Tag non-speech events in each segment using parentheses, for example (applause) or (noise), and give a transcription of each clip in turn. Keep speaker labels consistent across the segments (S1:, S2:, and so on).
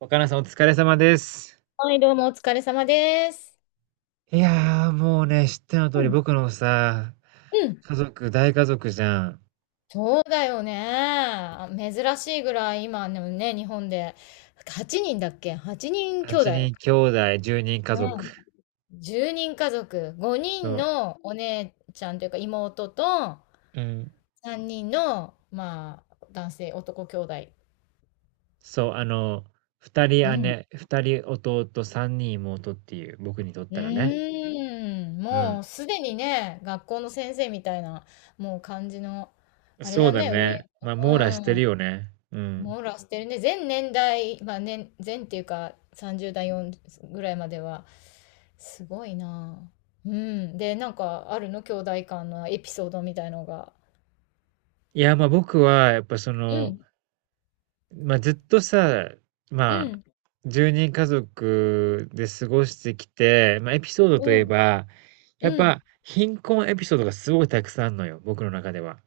S1: 若菜さんお疲れ様です。
S2: はい、どうもお疲れ様です。
S1: いやー、もうね、知っての通
S2: う
S1: り
S2: ん、
S1: 僕のさ、
S2: うん、
S1: 家族、大家族じゃん。
S2: そうだよね。珍しいぐらい今のね、日本で8人だっけ？ 8 人兄弟。
S1: 8人兄弟、10人家
S2: う
S1: 族。
S2: ん。10人家族、5
S1: そ
S2: 人
S1: う。
S2: のお姉ちゃんというか妹と
S1: うん。
S2: 3人の、まあ、男性、男兄弟。
S1: そう、あの、2人
S2: うん。
S1: 姉、2人弟、3人妹っていう、僕にとっ
S2: う
S1: たらね。
S2: ーん、
S1: う
S2: も
S1: ん。
S2: うすでにね、学校の先生みたいな、もう感じの、あれ
S1: そう
S2: だ
S1: だ
S2: ね、上、
S1: ね。まあ、
S2: う
S1: 網羅してるよ
S2: ん、
S1: ね。うん。
S2: 網羅してるね。全年代、まあ年、全っていうか30代4ぐらいまでは、すごいなぁ。うん。で、なんかあるの兄弟間のエピソードみたいのが。
S1: いや、まあ僕は、やっぱそ
S2: う
S1: の、
S2: ん、
S1: まあ、ずっとさ、
S2: う
S1: まあ、
S2: ん、
S1: 1人家族で過ごしてきて、まあ、エピソードといえ
S2: うん、
S1: ば、やっ
S2: うん。
S1: ぱ、貧困エピソードがすごいたくさんあるのよ、僕の中では。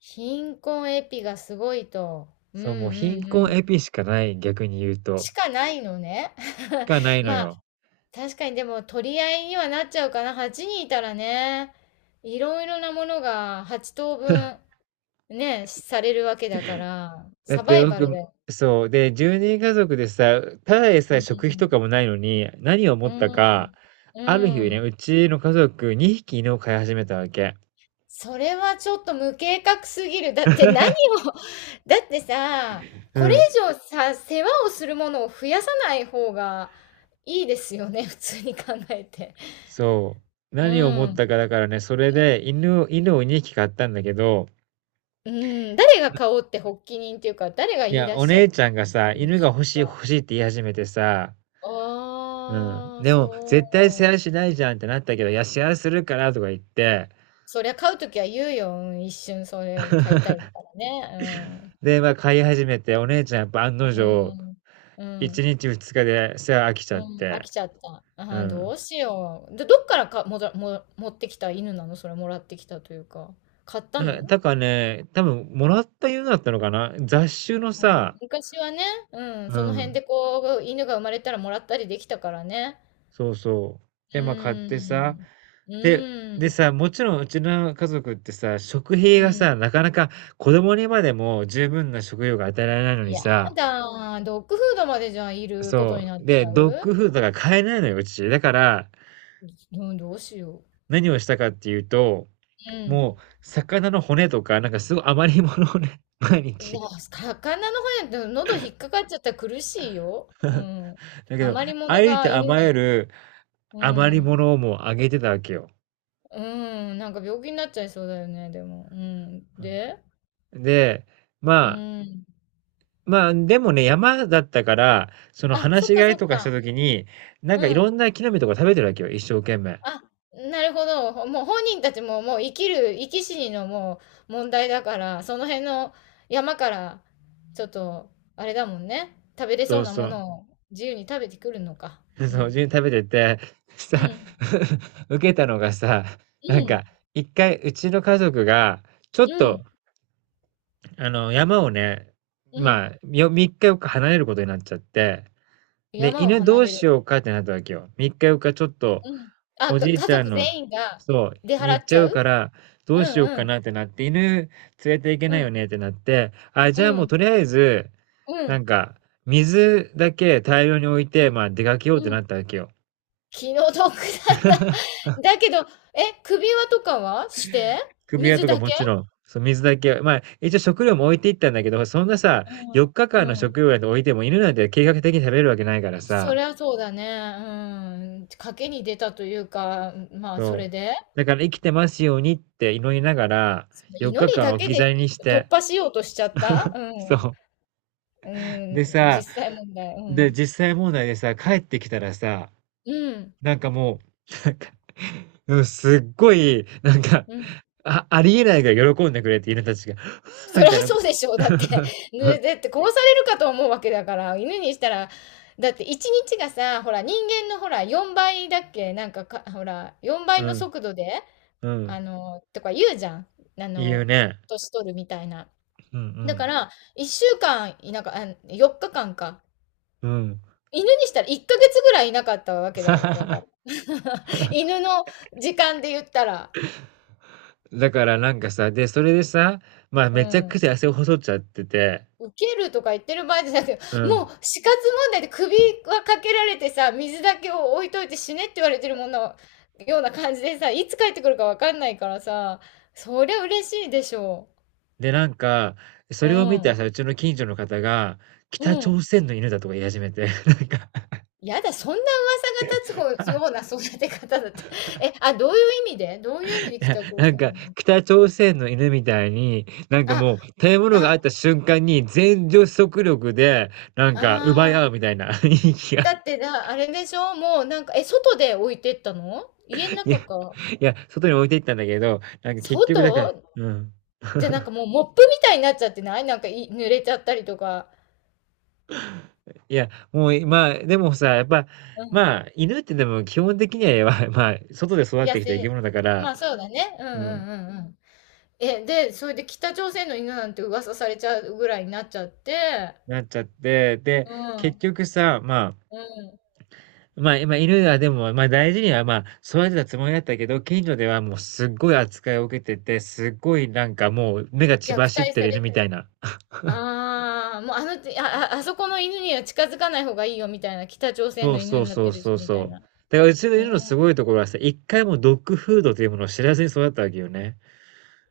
S2: 貧困エピがすごいと。うん、うん、
S1: そう、もう貧
S2: う
S1: 困エ
S2: ん。
S1: ピしかない、逆に言うと。
S2: しかないのね。
S1: しかない
S2: (laughs)
S1: の
S2: まあ、
S1: よ。
S2: 確かにでも取り合いにはなっちゃうかな。8人いたらね、いろいろなものが8等分ね、されるわけだから、
S1: だっ
S2: サバ
S1: て
S2: イバルだ
S1: 僕、
S2: よね。
S1: そう、で、1人家族でさ、ただで
S2: う
S1: さえ食費と
S2: ん。
S1: かもないのに、何を思
S2: う
S1: ったか、
S2: ん。う
S1: ある日ね、
S2: ん。
S1: うちの家族2匹犬を飼い始めたわけ。
S2: それはちょっと無計画すぎる。だって何を、(laughs) だってさ、
S1: う
S2: これ
S1: ん。
S2: 以上さ、世話をするものを増やさない方がいいですよね、(laughs) 普通に考えて。
S1: そう。
S2: う
S1: 何を思った
S2: ん。
S1: かだからね、それで犬を2匹買ったんだけど、
S2: うん。誰が買おうって発起人っていうか、誰が
S1: い
S2: 言い
S1: や、
S2: 出
S1: お
S2: しちゃっ
S1: 姉ちゃんがさ、
S2: たんで
S1: 犬
S2: し
S1: が
S2: ょう
S1: 欲しい
S2: か。
S1: 欲しいって言い始めてさ、うん。
S2: ああ、
S1: でも、絶対世
S2: そ
S1: 話
S2: う。
S1: しないじゃんってなったけど、いや、世話するからとか言って、
S2: そりゃ買うときは言うよ。うん、一瞬それ買いたいからね。うん。
S1: で、まあ、飼い始めて、お姉ちゃんやっぱ案の
S2: う
S1: 定、
S2: ん。う
S1: 1
S2: ん。
S1: 日2日で世話飽きち
S2: う
S1: ゃっ
S2: ん、飽
S1: て、
S2: きちゃった。
S1: う
S2: あーど
S1: ん。
S2: うしよう。で、どっからか、もだ、も、持ってきた犬なの、それもらってきたというか。買った
S1: なんか、
S2: の？
S1: だからね、多分、もらった犬だったのかな、雑種の
S2: うん、
S1: さ、
S2: 昔はね、うん、
S1: う
S2: その辺
S1: ん。
S2: でこう、犬が生まれたらもらったりできたからね。
S1: そうそう。
S2: う
S1: で、ま、買っ
S2: ー
S1: てさ、
S2: ん。う
S1: で
S2: ー
S1: でさ、
S2: ん。
S1: もちろんうちの家族ってさ、食費
S2: う
S1: がさ、
S2: ん。
S1: なかなか子供にまでも十分な食料が与えられないのに
S2: や
S1: さ、
S2: だー。ドッグフードまでじゃあいること
S1: そ
S2: にな
S1: う、
S2: っち
S1: で、
S2: ゃ
S1: ドッ
S2: う。
S1: グフードが買えないのよ、うち。だから、
S2: うん、どうしよ
S1: 何をしたかっていうと、
S2: う。うん。
S1: もう魚の骨とか、なんかすごい余り物をね、(laughs) 毎
S2: で
S1: 日。
S2: も、魚の方やと喉引っかかっちゃったら苦しいよ。
S1: (laughs)
S2: う
S1: だ
S2: ん。
S1: けど、
S2: 余り
S1: あ
S2: 物
S1: り
S2: が
S1: とあ
S2: 犬
S1: まゆ
S2: に。
S1: る
S2: う
S1: 余り
S2: ん。
S1: 物をもうあげてたわけよ。
S2: うーん、なんか病気になっちゃいそうだよね、でも。うん。で、
S1: うん。で、
S2: う
S1: ま
S2: ーん。
S1: まあ、でもね、山だったから、その
S2: あ、
S1: 放
S2: そっ
S1: し
S2: か
S1: 飼い
S2: そっ
S1: とかした
S2: か。
S1: 時に、なんかい
S2: う
S1: ろ
S2: ん。
S1: んな木の実とか食べてるわけよ、一生懸命。
S2: あ、なるほど。もう本人たちももう生き死にのもう問題だから、その辺の山から、ちょっと、あれだもんね。食べれ
S1: そ
S2: そう
S1: う
S2: な
S1: そ
S2: も
S1: う。
S2: のを自由に食べてくるのか。
S1: (laughs)
S2: う
S1: そう、自
S2: ん。
S1: 分に食べてて、
S2: う
S1: さ、
S2: ん。
S1: (laughs) 受けたのがさ、な
S2: う
S1: んか、
S2: ん。
S1: 一回うちの家族が、ちょっ
S2: うん。
S1: とあの、山をね、
S2: う
S1: ま
S2: ん。
S1: あ、よ、3日4日離れることになっちゃって、で、
S2: 山を
S1: 犬ど
S2: 離
S1: う
S2: れる。
S1: しようかってなったわけよ。3日4かちょっと、
S2: うん。
S1: おじい
S2: 家
S1: ちゃん
S2: 族
S1: の、
S2: 全員が
S1: そ
S2: 出
S1: う、に
S2: 払
S1: 行っ
S2: っち
S1: ちゃ
S2: ゃ
S1: うか
S2: う。
S1: ら、ど
S2: う
S1: う
S2: ん
S1: しよう
S2: う
S1: か
S2: ん。
S1: なってなって、犬連れていけ
S2: う
S1: ないよ
S2: ん。
S1: ねってなって、あ、じゃあ
S2: う
S1: もう
S2: ん。
S1: とりあえず、
S2: う
S1: なん
S2: ん。
S1: か、水だけ大量に置いて、まあ出かけようっ
S2: う
S1: てな
S2: ん、
S1: ったわけよ。
S2: 気の毒だな。だけど、首輪とかはして？
S1: 首輪
S2: 水
S1: とか
S2: だ
S1: も
S2: け？
S1: ちろん、そう、水だけは、まあ、一応食料も置いていったんだけど、そんなさ、4
S2: う
S1: 日間の
S2: ん、うん。
S1: 食料なんて置いても犬なんて計画的に食べるわけないから
S2: そ
S1: さ、
S2: りゃそうだね。うーん。賭けに出たというか、まあ、そ
S1: そう。
S2: れで、
S1: だから生きてますようにって祈りながら、
S2: その
S1: 4
S2: 祈り
S1: 日間
S2: だ
S1: 置
S2: け
S1: き去
S2: で
S1: りにし
S2: 突
S1: て、
S2: 破しようとしちゃった？うん。う
S1: そう。で
S2: ん、
S1: さ、
S2: 実際問題、う
S1: で、
S2: ん。
S1: 実際問題でさ、帰ってきたらさ、
S2: うん。
S1: なんかもう、なんか、うん、すっごい、なんか、
S2: うん。
S1: あ、ありえないぐらい喜んでくれて犬たちが、(laughs) ふー
S2: そ
S1: み
S2: りゃ
S1: たいな。
S2: そうでしょう。だって、(laughs) ね、
S1: (laughs)
S2: だって殺されるかと思うわけだから、犬にしたら、だって一日がさ、ほら、人間のほら、4倍だっけなんかか、ほら、4倍
S1: う
S2: の
S1: ん、
S2: 速度で、
S1: うん、
S2: あの、とか言うじゃん。あ
S1: 言う
S2: の、
S1: ね。
S2: 年取るみたいな。
S1: うんう
S2: だか
S1: ん。
S2: ら、1週間いなか、あ、4日間かんか。
S1: うん。
S2: 犬にしたら1ヶ月ぐらいいなかったわけだよ。だから。
S1: (laughs)
S2: (laughs) 犬の時間で言ったら。
S1: だからなんかさ、で、それでさ、まあ
S2: う
S1: めちゃく
S2: ん。
S1: ちゃ汗を細っちゃってて、
S2: 受けるとか言ってる場合じゃなくて、
S1: う
S2: も
S1: ん。
S2: う死活問題で首はかけられてさ、水だけを置いといて死ねって言われてるものような感じでさ、いつ帰ってくるかわかんないからさ、そりゃ嬉しいでしょ
S1: で、なんか、そ
S2: う。う
S1: れを見た
S2: ん。
S1: さ、うちの近所の方が、北
S2: うん。
S1: 朝鮮の犬だとか言い始めて、(laughs) なんか、
S2: やだ、そんな噂が立つよう
S1: (laughs)
S2: な育て方だって。(laughs) どういう意味でどういう
S1: い
S2: 意味で
S1: や、
S2: 北朝
S1: なん
S2: 鮮
S1: か、
S2: に。
S1: 北朝鮮の犬みたいに、なんか
S2: あ、
S1: もう、食べ物があ
S2: あ、
S1: った瞬間に全女子力で、なん
S2: あ
S1: か、奪い合うみ
S2: あ。
S1: たいな (laughs) 雰囲気
S2: だ
S1: が。
S2: ってな、あれでしょ、もうなんか、外で置いてったの、家の
S1: (laughs)。いや、
S2: 中か？
S1: いや、外に置いていったんだけど、なんか結局だから、
S2: 外？
S1: うん。
S2: じゃ、なんかもうモップみたいになっちゃってない？なんか、い濡れちゃったりとか。
S1: いや、もう、まあ、でもさ、やっぱ、
S2: うん。
S1: まあ、犬ってでも基本的には、(laughs) やばい、まあ、外で育っ
S2: 野
S1: てきた生き
S2: 生。
S1: 物だか
S2: ま
S1: ら、
S2: あ、そうだね。うんう
S1: うん、
S2: んうんうん。で、それで北朝鮮の犬なんて噂されちゃうぐらいになっちゃって、
S1: なっちゃって、で、
S2: う
S1: 結
S2: ん、
S1: 局さ、まあ、
S2: うん。
S1: まあ、今犬はでも、まあ大事には、まあ、育てたつもりだったけど、近所ではもうすっごい扱いを受けてて、すっごいなんかもう目が血
S2: 虐
S1: 走っ
S2: 待
S1: て
S2: さ
S1: る犬
S2: れ
S1: みたいな。
S2: ああ、もうあの、あああそこの犬には近づかない方がいいよみたいな、北朝鮮
S1: そ
S2: の
S1: う
S2: 犬
S1: そう
S2: になっ
S1: そ
S2: て
S1: う
S2: る
S1: そ
S2: し
S1: う
S2: み
S1: そう。
S2: たいな。
S1: だからうちの
S2: え
S1: 犬のすごいところはさ、一回もドッグフードというものを知らずに育ったわけよね。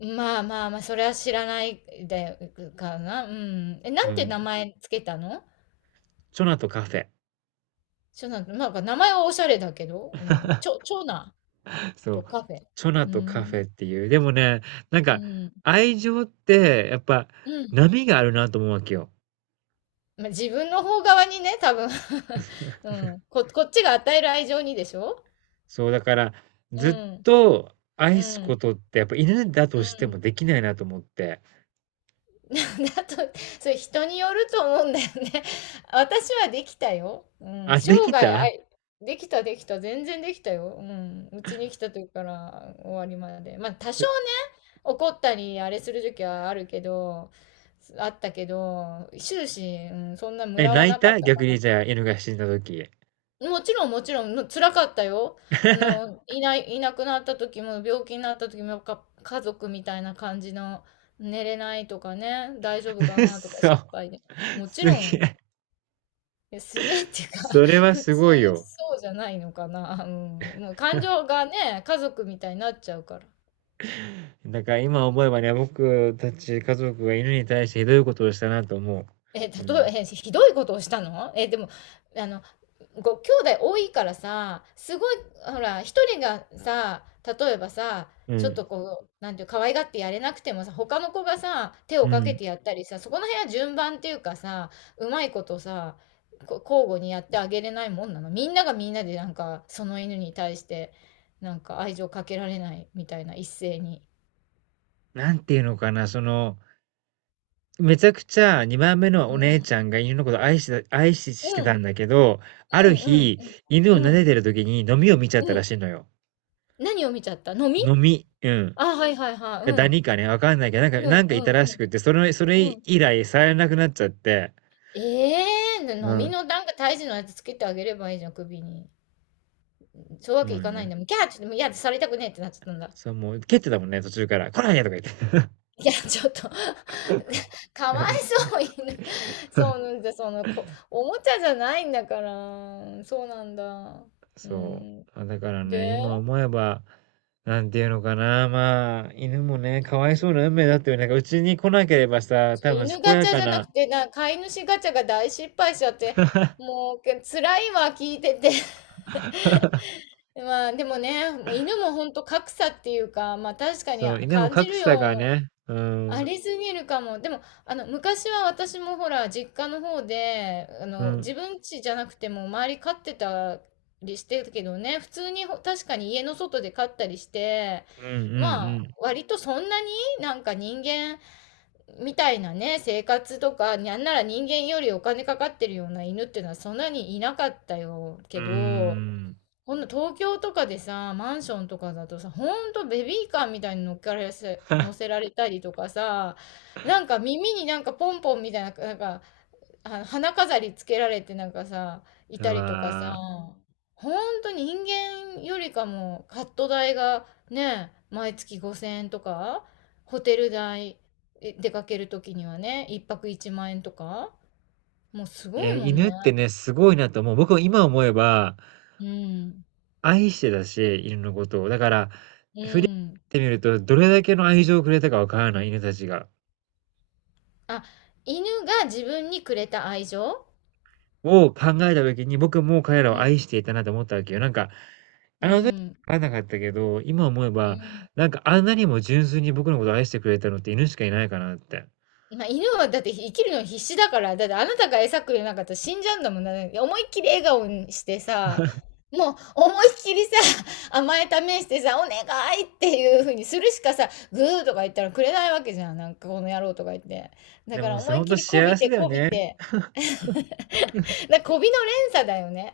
S2: まあまあまあ、それは知らないで、うかな。うん。な
S1: う
S2: んて名
S1: ん。
S2: 前つけたの？
S1: チョナとカフェ。
S2: ちょなんなんか名前はおしゃれだけど、うん、長男
S1: そ
S2: と
S1: う、
S2: カフェ。
S1: チョナ
S2: うー
S1: とカフェ
S2: ん、
S1: っていう。でもね、なん
S2: う
S1: か、
S2: ん、
S1: 愛情って、やっぱ、
S2: うん。
S1: 波があるなと思うわけよ。
S2: まあ、自分の方側にね、多分。 (laughs)。うん。こっちが与える愛情にでしょ？
S1: そう、だから、
S2: う
S1: ずっ
S2: ん、
S1: と愛
S2: う
S1: すこ
S2: ん、
S1: とって、やっぱ犬だと
S2: う
S1: して
S2: ん。
S1: もできないなと思って。
S2: (laughs) だと、それ人によると思うんだよね。(laughs) 私はできたよ。うん、
S1: あ、
S2: 生
S1: でき
S2: 涯
S1: た。
S2: あいできたできた、全然できたよ。うん、うちに来た時から終わりまで。まあ、多少ね怒ったりあれする時はあるけど、あったけど、終始、うん、そんなム
S1: え、
S2: ラは
S1: 泣い
S2: なかっ
S1: た
S2: た
S1: 逆
S2: か
S1: に
S2: な。
S1: じゃあ、犬が死んだ時。
S2: もちろんもちろん、辛かったよ。あの、
S1: (laughs)
S2: いなくなった時も、病気になった時も、家族みたいな感じの、寝れないとかね、大丈夫かなとか
S1: そ
S2: 心
S1: う、
S2: 配で。もち
S1: すげ
S2: ろん、
S1: え。
S2: いやすげえっていうか、
S1: それ
S2: (laughs)
S1: は
S2: 普
S1: す
S2: 通
S1: ごいよ。
S2: そうじゃないのかな。うん、もう感情がね、家族みたいになっちゃうから。
S1: だから今思えばね、僕たち家族が犬に対してひどいことをしたなと思
S2: え、例
S1: う。うん。
S2: え、え、ひどいことをしたの、でも、あの、ご兄弟多いからさ、すごい、ほら、一人がさ、例えばさ、
S1: う
S2: ちょっ
S1: ん。
S2: とこう、なんていう、可愛がってやれなくてもさ、他の子がさ、手を
S1: う
S2: かけ
S1: ん。
S2: てやったりさ、そこの辺は順番っていうかさ、うまいことさ、交互にやってあげれないもんなの。みんながみんなでなんか、その犬に対して、なんか愛情かけられないみたいな、一斉に。
S1: なんていうのかな、その、めちゃくちゃ2番目の
S2: う
S1: お姉ち
S2: ん、
S1: ゃんが犬のこと愛してた愛し
S2: う
S1: し
S2: ん、
S1: て
S2: う
S1: た
S2: ん、
S1: んだけど、ある
S2: うん、
S1: 日、犬を
S2: うん、う
S1: 撫で
S2: ん。
S1: てる時にノミを見ちゃっ
S2: う
S1: たら
S2: ん、
S1: しいのよ。
S2: 何を見ちゃったの、み。
S1: ノミ、うん。
S2: あ、はいはいはい、う
S1: かダ
S2: ん。
S1: ニかね、わかんないけど、なん
S2: うん、
S1: か
S2: う
S1: なんかいたら
S2: ん、
S1: しくて、それ
S2: うん、うん、
S1: 以来触れなくなっちゃって。
S2: ええー、
S1: う
S2: 飲み
S1: ん。
S2: のなんか胎児のやつつけてあげればいいじゃん、首に。そういうわけ
S1: ま
S2: い
S1: あ
S2: かないん
S1: ね。
S2: だもん。キャー、ちょっともう嫌でされたくねえってなっちゃったんだ。
S1: そう、もう蹴ってたもんね、途中から。来ないでとか言って。
S2: いや、ちょっと (laughs) かわい
S1: (laughs)
S2: そう、犬。そうなんだ、その、おもちゃじゃないんだから。そうなんだ。う
S1: そう。
S2: ん。
S1: あ、だからね、
S2: で、
S1: 今思えば、なんていうのかな、まあ、犬もね、かわい
S2: ちょ、
S1: そうな運命だったよね。なんかうちに来なければさ、
S2: ちょ
S1: 多分
S2: 犬
S1: 健
S2: ガ
S1: や
S2: チャ
S1: か
S2: じゃな
S1: な、
S2: くて、飼い主ガチャが大失敗しちゃって、
S1: (laughs)
S2: もう、辛いわ、聞いてて。(laughs) まあでもね、犬もほんと格差っていうか、まあ確かに
S1: そう、犬も
S2: 感じ
S1: 格
S2: る
S1: 差が
S2: よ。
S1: ね、う
S2: あ
S1: ん、
S2: りすぎるかも。でも、あの、昔は私もほら、実家の方で、あ
S1: う
S2: の、自
S1: ん、
S2: 分家じゃなくても周り飼ってたりしてたけどね、普通に確かに家の外で飼ったりして、
S1: うん、うん、
S2: まあ、
S1: うん、
S2: 割とそんなになんか人間みたいなね、生活とか、なんなら人間よりお金かかってるような犬っていうのはそんなにいなかったよ
S1: う
S2: け
S1: ー
S2: ど、
S1: ん。
S2: こんな東京とかでさ、マンションとかだとさ、ほんとベビーカーみたいに乗っからせ、乗せられたりとかさ、なんか耳になんかポンポンみたいな、なんか、あの花飾りつけられてなんかさ、い
S1: う
S2: たりとかさ、
S1: わー。
S2: ほんと人間よりかもカット代がね、毎月5000円とか、ホテル代、出かけるときにはね、一泊1万円とか、もうす
S1: い
S2: ご
S1: や、
S2: いもん
S1: 犬
S2: ね。
S1: ってね、すごいなと思う。僕も今思えば、
S2: うん。
S1: 愛してたし、犬のことを。だから、
S2: う
S1: 振り返っ
S2: ん。
S1: てみると、どれだけの愛情をくれたかわからない、犬たちが。
S2: あ、犬が自分にくれた愛情。
S1: を考えた時に、僕も彼らを
S2: うん。
S1: 愛していたなと思ったわけよ。なんか、
S2: う
S1: あの時は分
S2: ん。
S1: かんなかったけど、今思え
S2: う
S1: ば、
S2: ん。
S1: なんかあんなにも純粋に僕のことを愛してくれたのって犬しかいないかなって。
S2: まあ、犬はだって生きるの必死だから、だってあなたが餌くれなかったら死んじゃうんだもんな。ね、思いっきり笑顔にしてさ、もう思いっきりさ、(laughs) 甘え試してさ、お願いっていう風にするしかさ、グーとか言ったらくれないわけじゃん。なんかこの野郎とか言って。だ
S1: で
S2: から
S1: もさ、
S2: 思い
S1: ほ
S2: っ
S1: ん
S2: き
S1: と
S2: りこ
S1: 幸
S2: び
S1: せ
S2: て
S1: だよ
S2: こび
S1: ね。
S2: て。(laughs) こびの連鎖だよね。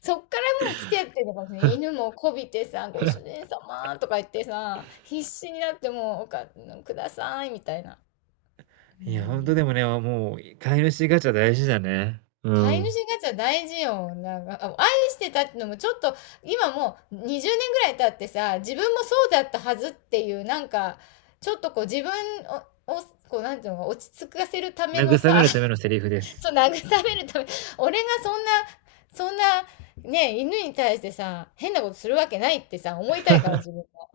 S2: そっからもう来てっていうのかもしれない。犬もこびてさ、ご主人様とか言ってさ、必死になってもう、くださいみたいな。う
S1: いや、ほんと
S2: ん。
S1: でもね、もう飼い主ガチャ大事だね。う
S2: 飼い主
S1: ん。
S2: ガチャ大事よ。なんか、愛してたってのもちょっと、今もう20年ぐらい経ってさ、自分もそうだったはずっていう、なんか、ちょっとこう自分をこう、なんていうの、落ち着かせるため
S1: 慰
S2: の
S1: め
S2: さ、
S1: るためのセリフです。
S2: そう、慰めるため、俺がそんな、ね、犬に対してさ、変なことするわけないってさ、思いたいから、自分も。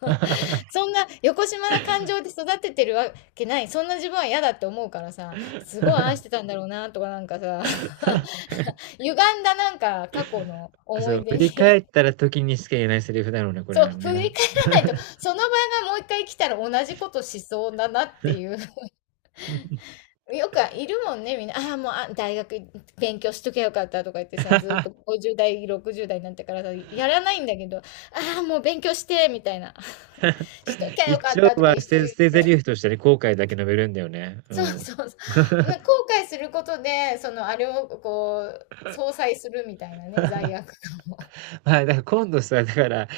S2: (laughs) そ
S1: (laughs)
S2: んな、横島な感情で育ててるわけない。そんな自分は嫌だって思うからさ、すごい愛してたんだろうな、とかなんかさ、(laughs) 歪んだなんか過去の思
S1: そ
S2: い
S1: う、振
S2: 出
S1: り返っ
S2: に、
S1: たら時にしか言えないセリフだろうね、これ
S2: そ
S1: は
S2: う、振
S1: ね。
S2: り返らないと、その場がもう一回来たら同じことしそうだなっていう、よくいるもんね、みんな。ああ、もう、大学勉強しとけばよかったとか言ってさ、ずーっと
S1: (laughs)
S2: 50代、60代になってからさ、やらないんだけど、ああ、もう勉強して、みたいな。(laughs) しときゃよか
S1: 一
S2: っ
S1: 応
S2: たとか
S1: は
S2: 一
S1: 捨
S2: 生
S1: て
S2: 言
S1: 捨て台
S2: って。
S1: 詞としてね、後悔だけ述べるんだよね。う
S2: そう
S1: ん。
S2: そうそう。(laughs) 後悔することで、その、あれをこう、相殺するみたいなね、罪悪感。
S1: はい、だから今度さ、だから、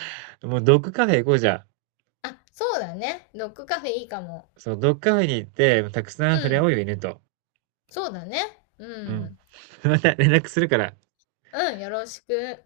S1: もうドッグカフェ行こうじゃん。
S2: (laughs) あ、そうだね。ドッグカフェいいかも。
S1: そう、ドッグカフェに行って、たくさん
S2: う
S1: 触れ合おう
S2: ん。
S1: よ、犬と。
S2: そうだね。う
S1: うん。
S2: ん。
S1: (laughs) また連絡するから。
S2: うん、よろしく。